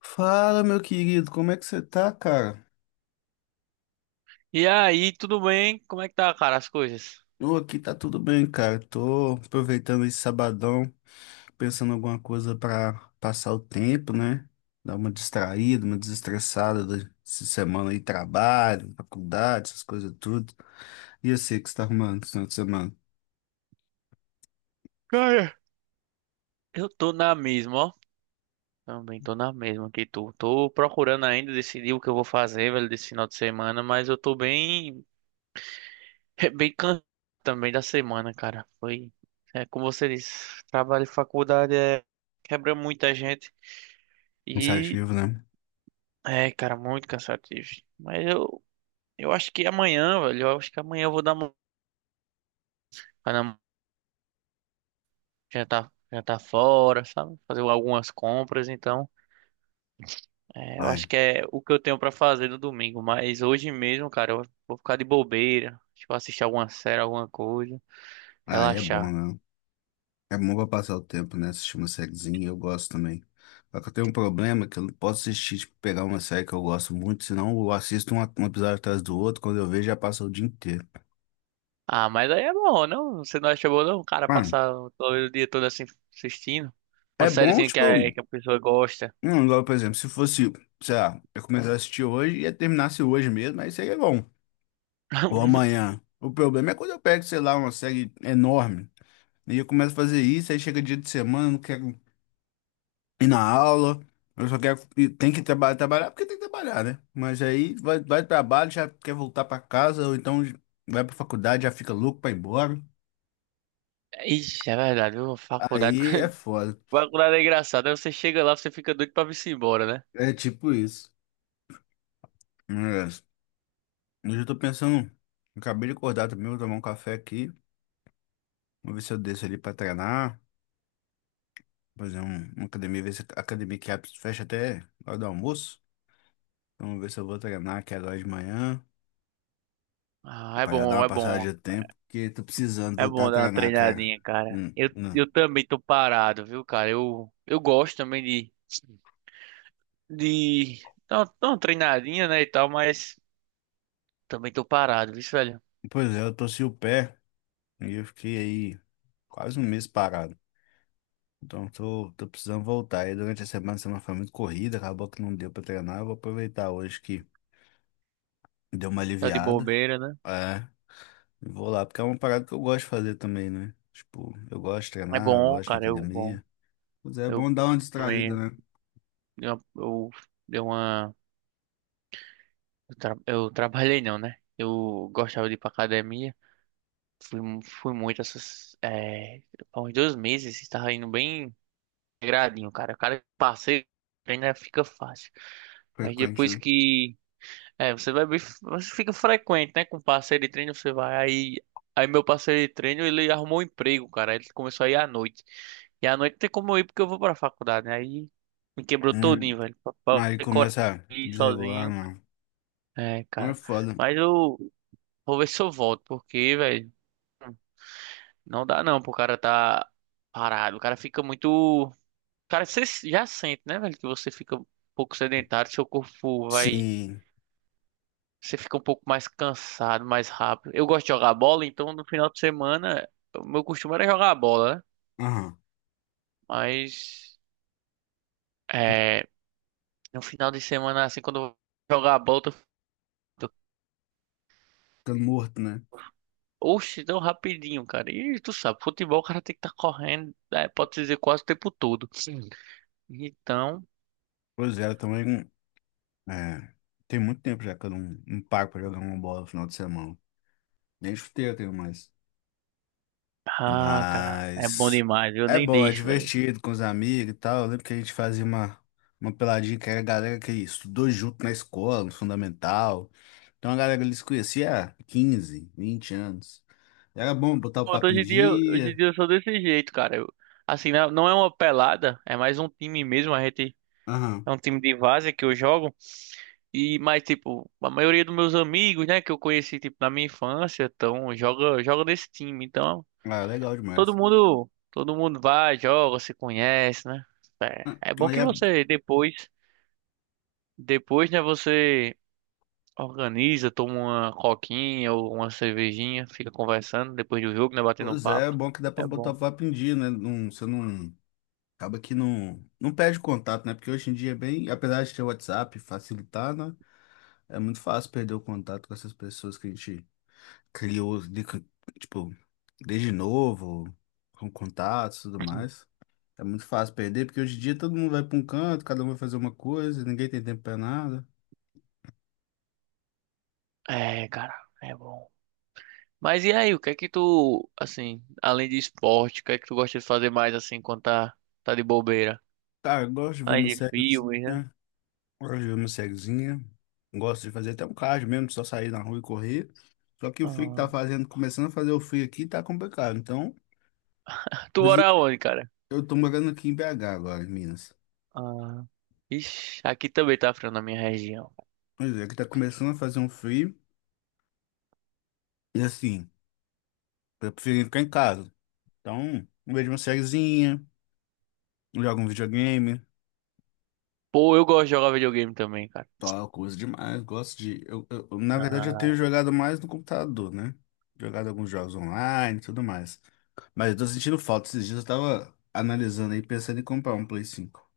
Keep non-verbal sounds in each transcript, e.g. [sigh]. Fala, meu querido, como é que você tá, cara? E aí, tudo bem? Como é que tá, cara, as coisas? Eu aqui tá tudo bem, cara. Tô aproveitando esse sabadão, pensando em alguma coisa pra passar o tempo, né? Dar uma distraída, uma desestressada dessa semana aí, trabalho, faculdade, essas coisas tudo. E eu sei que você tá arrumando esse final de semana. Cara, Eu tô na mesma, ó. Também tô na mesma que tu. Tô procurando ainda decidir o que eu vou fazer, velho, desse final de semana, mas eu tô bem, [laughs] bem cansado também da semana, cara. É como você disse, trabalho e faculdade quebra muita gente e Cansativo, né? é, cara, muito cansativo. Mas eu, eu acho que amanhã, velho, eu acho que amanhã eu vou dar uma, já tá fora, sabe? Fazer algumas compras. Eu acho Ai, que é o que eu tenho pra fazer no domingo, mas hoje mesmo, cara, eu vou ficar de bobeira, tipo, assistir alguma série, alguma coisa, aí é bom, relaxar. né? É bom pra passar o tempo, né? Assistir uma sériezinha, eu gosto também. Só que eu tenho um problema que eu não posso assistir, tipo, pegar uma série que eu gosto muito, senão eu assisto um episódio atrás do outro, quando eu vejo já passa o dia inteiro. Ah, mas aí é bom, não? Você não acha bom, não? Cara, Mano, passar o o dia todo assim assistindo uma é bom, sériezinha que a, tipo, que a pessoa gosta. não, igual, por exemplo, se fosse, sei lá, eu começar a assistir hoje e ia terminasse hoje mesmo, aí seria bom. Ou [laughs] amanhã. O problema é quando eu pego, sei lá, uma série enorme, e eu começo a fazer isso, aí chega dia de semana, eu não quero ir na aula. Eu só quero. E tem que trabalhar, trabalhar porque tem que trabalhar, né? Mas aí vai pro trabalho, já quer voltar pra casa, ou então vai pra faculdade, já fica louco pra ir embora. Ixi, é verdade, viu? Faculdade, Aí é [laughs] foda. faculdade é engraçada. Aí você chega lá, você fica doido pra vir-se embora, né? É tipo isso. Mas, hoje eu tô pensando. Acabei de acordar também, vou tomar um café aqui. Vou ver se eu desço ali pra treinar. Fazer uma academia, ver se a academia que abre, fecha até a hora do almoço. Então, vou ver se eu vou treinar, que é agora de manhã. Ah, é Pra já dar bom, uma é passada bom. de tempo, porque tô precisando É voltar a bom dar uma treinar, cara. treinadinha, cara. Eu, Não. eu também tô parado, viu, cara? Eu gosto também de dar uma treinadinha, né, e tal, mas também tô parado, viu, velho? Pois é, eu torci o pé e eu fiquei aí quase um mês parado. Então tô precisando voltar. E durante a semana foi muito corrida, acabou que não deu pra treinar. Eu vou aproveitar hoje que deu uma Tá de aliviada. bobeira, né? É, e vou lá, porque é uma parada que eu gosto de fazer também, né? Tipo, eu gosto de É treinar, bom, gosto de ir na cara, eu bom. academia. Pois é, é Eu bom dar uma distraída, também né? Eu dei uma eu trabalhei não, né? Eu gostava de ir pra academia. Fui muito essas há uns dois meses, estava indo bem gradinho, cara. O cara passei, ainda fica fácil. Mas Frequente, depois né? que É, você vai bem, você fica frequente, né? Com parceiro de treino, você vai. Aí meu parceiro de treino, ele arrumou um emprego, cara. Ele começou a ir à noite. E à noite não tem como eu ir porque eu vou pra faculdade, né? Aí me quebrou Hum, todinho, velho. Pra aí ter coragem começa a de ir desregular, sozinho. não. É, Não é cara. foda. Mas eu vou ver se eu volto, porque, velho, não dá não pro cara tá parado. O cara fica muito. Cara, você já sente, né, velho, que você fica um pouco sedentário, seu corpo vai. Sim. Você fica um pouco mais cansado, mais rápido. Eu gosto de jogar bola, então no final de semana, o meu costume era jogar bola, né? Aham. Mas é, no final de semana, assim, quando eu vou jogar bola, eu tô, tô- Ficando morto, né? oxe, tão rapidinho, cara. E tu sabe, futebol o cara tem que estar correndo, né? Pode dizer, quase o tempo todo. Sim. Então, Pois é, eu também. É, tem muito tempo já que eu não paro pra jogar uma bola no final de semana. Nem chuteiro eu tenho mais. ah, cara, é bom Mas demais, eu é nem bom, é deixo, velho. divertido com os amigos e tal. Eu lembro que a gente fazia uma peladinha que era a galera que estudou junto na escola, no fundamental. Então a galera ali se conhecia há 15, 20 anos. Era bom botar o Pronto. papo em Hoje em dia, hoje em dia. dia eu sou desse jeito, cara. Eu, assim, não é uma pelada, é mais um time mesmo, a gente. Aham. É um time de várzea que eu jogo. E mas tipo, a maioria dos meus amigos, né, que eu conheci tipo na minha infância, então joga nesse time. Então, Ah, legal todo demais. mundo, todo mundo vai, joga, se conhece, né? É, Ah, é bom aí que é, você depois, né, você organiza, toma uma coquinha ou uma cervejinha, fica conversando depois do jogo, né, batendo um pois é, é papo. bom que dá pra É botar bom. o papo em dia, né? Não, você não. Acaba que não perde o contato, né? Porque hoje em dia é bem, apesar de ter o WhatsApp facilitar, né? É muito fácil perder o contato com essas pessoas que a gente criou, tipo, desde novo, com contatos e tudo mais. É muito fácil perder, porque hoje em dia todo mundo vai pra um canto, cada um vai fazer uma coisa, ninguém tem tempo pra nada. É, cara, é bom. Mas e aí, o que é que tu, assim, além de esporte, o que é que tu gosta de fazer mais assim quando tá de bobeira? Cara, eu gosto de ver Ai, uma de filmes, né? sériezinha, gosto de ver uma sériezinha, gosto de fazer até um cardio mesmo, só sair na rua e correr. Só que o frio que Ah. tá fazendo, começando a fazer o frio aqui, tá complicado. Então, Tu mora onde, cara? eu tô morando aqui em BH agora, em Minas. Ah. Ixi, aqui também tá frio na minha região. Pois é, que tá começando a fazer um frio. E assim, eu prefiro ficar em casa. Então, eu vejo uma sériezinha, jogo um videogame, Pô, eu gosto de jogar videogame também, cara. tal, coisa demais. Gosto de. Na verdade, eu tenho Ah. jogado mais no computador, né? Jogado alguns jogos online e tudo mais. Mas eu tô sentindo falta. Esses dias eu tava analisando aí, pensando em comprar um Play 5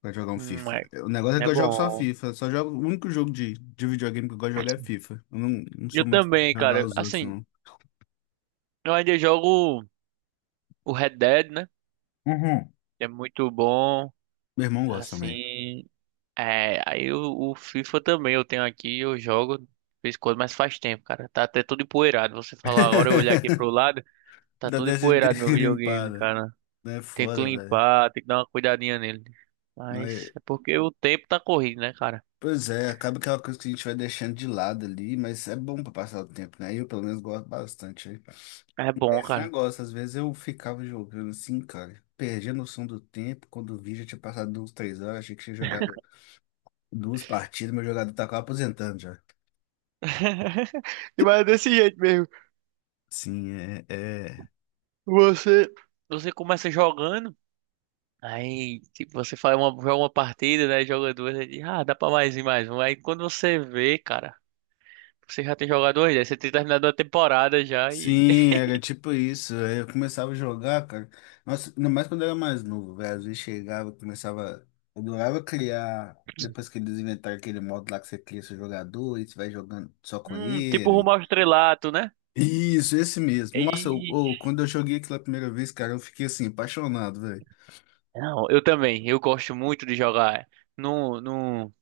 pra jogar um FIFA. É, O negócio é que é eu jogo só bom. FIFA. Só jogo, o único jogo de videogame que eu gosto de jogar é FIFA. Eu não sou Eu muito fã de também, jogar cara. os outros, Assim, não. eu ainda jogo o Red Dead, né, Uhum. que é muito bom. Meu irmão gosta também. Assim, é. O FIFA também eu tenho aqui, eu jogo de vez em quando, mas faz tempo, cara. Tá até todo empoeirado. Você falar agora, eu olhar aqui [laughs] pro lado, tá da todo Dessa de empoeirado meu ter videogame, limpada. cara. Não é Tento foda, velho. limpar, tem que dar uma cuidadinha nele. Não é. Mas é porque o tempo tá corrido, né, cara? Pois é, acaba que é uma coisa que a gente vai deixando de lado ali, mas é bom pra passar o tempo, né? Eu, pelo menos, gosto bastante aí. É É bom, esse cara. negócio, às vezes eu ficava jogando assim, cara, perdi a noção do tempo, quando vi já tinha passado uns 3 horas, achei que tinha jogado duas partidas, meu jogador tava quase aposentando já. [laughs] Mas é desse jeito mesmo. Sim, é, é. Você. Você começa jogando, aí tipo, você faz uma, joga uma partida, né? Joga duas, aí diz, ah, dá pra mais e mais um. Aí quando você vê, cara, você já tem jogado dois, né? Você tem terminado a temporada já e. Sim, [laughs] era tipo isso. Aí eu começava a jogar, cara. Nossa, ainda mais quando eu era mais novo, velho. Às vezes chegava, começava. Eu adorava criar. Depois que eles inventaram aquele modo lá que você cria seu jogador e você vai jogando só com tipo ele. rumo ao estrelato, né? Isso, esse mesmo. Nossa, E. Quando eu joguei aquela primeira vez, cara, eu fiquei assim, apaixonado, velho. Não, eu também. Eu gosto muito de jogar. No, no...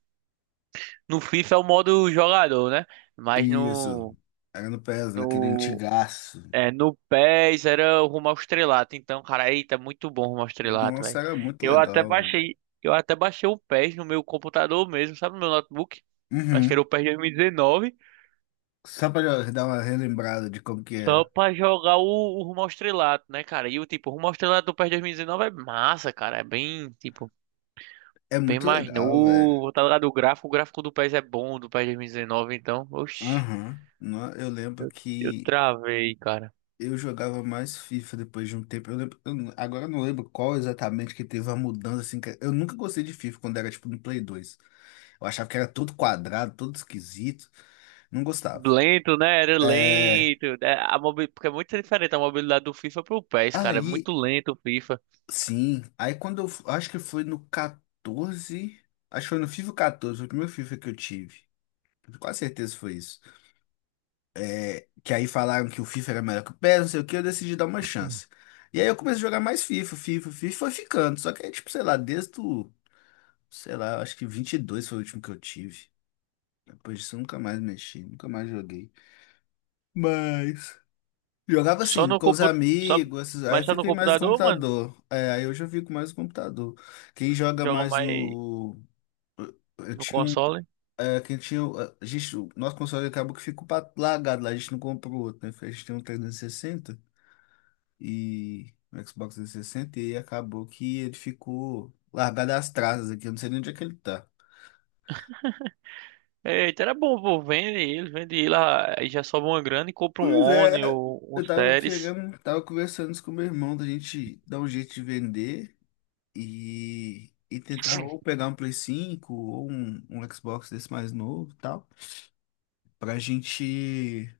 No FIFA é o modo jogador, né? Mas Isso. no, Era no PES, naquele no, antigaço. é, no PES era o rumo ao estrelato. Então, cara, eita, muito bom o rumo ao estrelato, Nossa, velho. era muito Eu até legal, velho. baixei, eu até baixei o PES no meu computador mesmo, sabe? No meu notebook. Acho que era Uhum. o PES 2019. Só pra dar uma relembrada de como que Só é. pra jogar o rumo ao estrelato, né, cara? E o tipo, o rumo ao estrelato do PES 2019 é massa, cara. É bem, tipo, É bem muito mais legal, velho. novo. Tá ligado? O gráfico do PES é bom, do PES 2019. Então, oxi, Aham. Eu lembro eu que travei, cara. eu jogava mais FIFA depois de um tempo. Eu lembro, eu não- agora eu não lembro qual exatamente que teve a mudança, assim. Eu nunca gostei de FIFA quando era, tipo, no Play 2. Eu achava que era todo quadrado, todo esquisito. Não gostava. Lento, né? Era É, lento. Né? A mobi... Porque é muito diferente a mobilidade do FIFA pro PES, cara. É aí, muito lento o FIFA. sim. Aí quando eu, acho que foi no 14, acho que foi no FIFA 14, foi o primeiro FIFA que eu tive. Com quase certeza foi isso. É, que aí falaram que o FIFA era melhor que o PES, não sei o que, eu decidi dar uma Hum. chance. E aí eu comecei a jogar mais FIFA, FIFA, FIFA, foi ficando. Só que aí, tipo, sei lá, desde o, sei lá, acho que 22 foi o último que eu tive. Depois disso eu nunca mais mexi, nunca mais joguei. Mas, jogava Só assim, no com os computador. Só... amigos, aí Mas eu só no fiquei mais no computador, mano. computador. É, aí hoje eu fico mais no computador. Quem joga Joga mais mais no. Eu no tinha um. console. É, quem tinha. A gente, o nosso console acabou que ficou largado lá, a gente não comprou outro, né? A gente tem um 360 e no Xbox 360 e sessenta, e acabou que ele ficou largado às traças aqui, eu não sei nem onde é que ele tá. Eita, era bom, pô. Vende ele. Ah, aí já sobe uma grana e compra um Pois One é, ou um eu tava Series. querendo, tava conversando isso com meu irmão da gente dar um jeito de vender e tentar ou pegar um Play 5 ou um Xbox desse mais novo e tal, pra gente,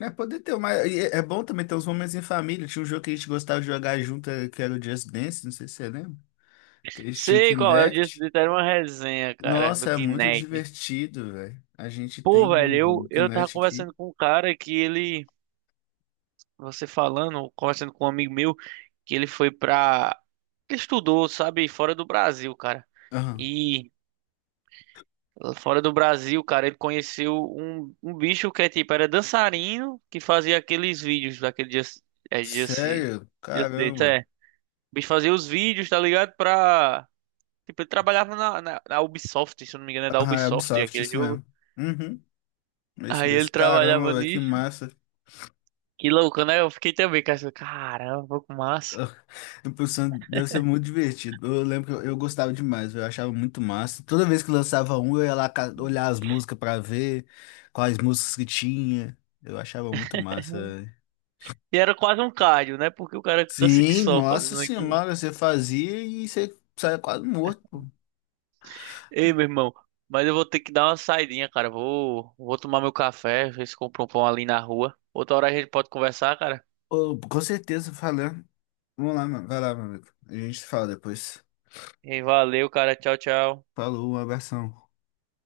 né, poder ter uma. E é bom também ter uns momentos em família. Tinha um jogo que a gente gostava de jogar junto, que era o Just Dance, não sei se você lembra. Que a gente tinha o Sei qual é o dia Kinect. de ter uma resenha, cara, do Nossa, é muito Kinect. divertido, velho. A gente Pô, tem velho, o, eu, o eu tava Kinect aqui. conversando com um cara que ele. Você falando, conversando com um amigo meu, que ele foi pra. Ele estudou, sabe, fora do Brasil, cara. Aham. E fora do Brasil, cara, ele conheceu um bicho que é tipo, era dançarino que fazia aqueles vídeos daquele dia. É, dia se. Sério? Dia se, Caramba. é. O bicho fazia os vídeos, tá ligado? Pra. Tipo, ele trabalhava na Ubisoft, se eu não me engano, é da Aham, é Ubisoft Ubisoft, aquele isso jogo. mesmo. Uhum, é isso Aí ele mesmo. trabalhava Caramba, véi, que nisso. massa. Que louco, né? Eu fiquei também, cara. Caramba, que [laughs] massa. Ah, eu pensando, deve ser muito divertido. Eu lembro que eu gostava demais, véi, eu achava muito massa. Toda vez que lançava um, eu ia lá olhar as músicas pra ver quais músicas que tinha. Eu achava muito massa, véi. E era quase um cardio, né? Porque o cara cansa que Sim, só nossa fazendo aquilo. senhora, você fazia e você saia quase morto, pô. Ei, meu irmão, mas eu vou ter que dar uma saidinha, cara. Vou tomar meu café, ver se compro um pão ali na rua. Outra hora a gente pode conversar, cara. Ô, com certeza, falando. Vamos lá, mano. Vai lá, meu amigo. A gente se fala depois. Ei, valeu, cara. Tchau, tchau. Falou, um abração.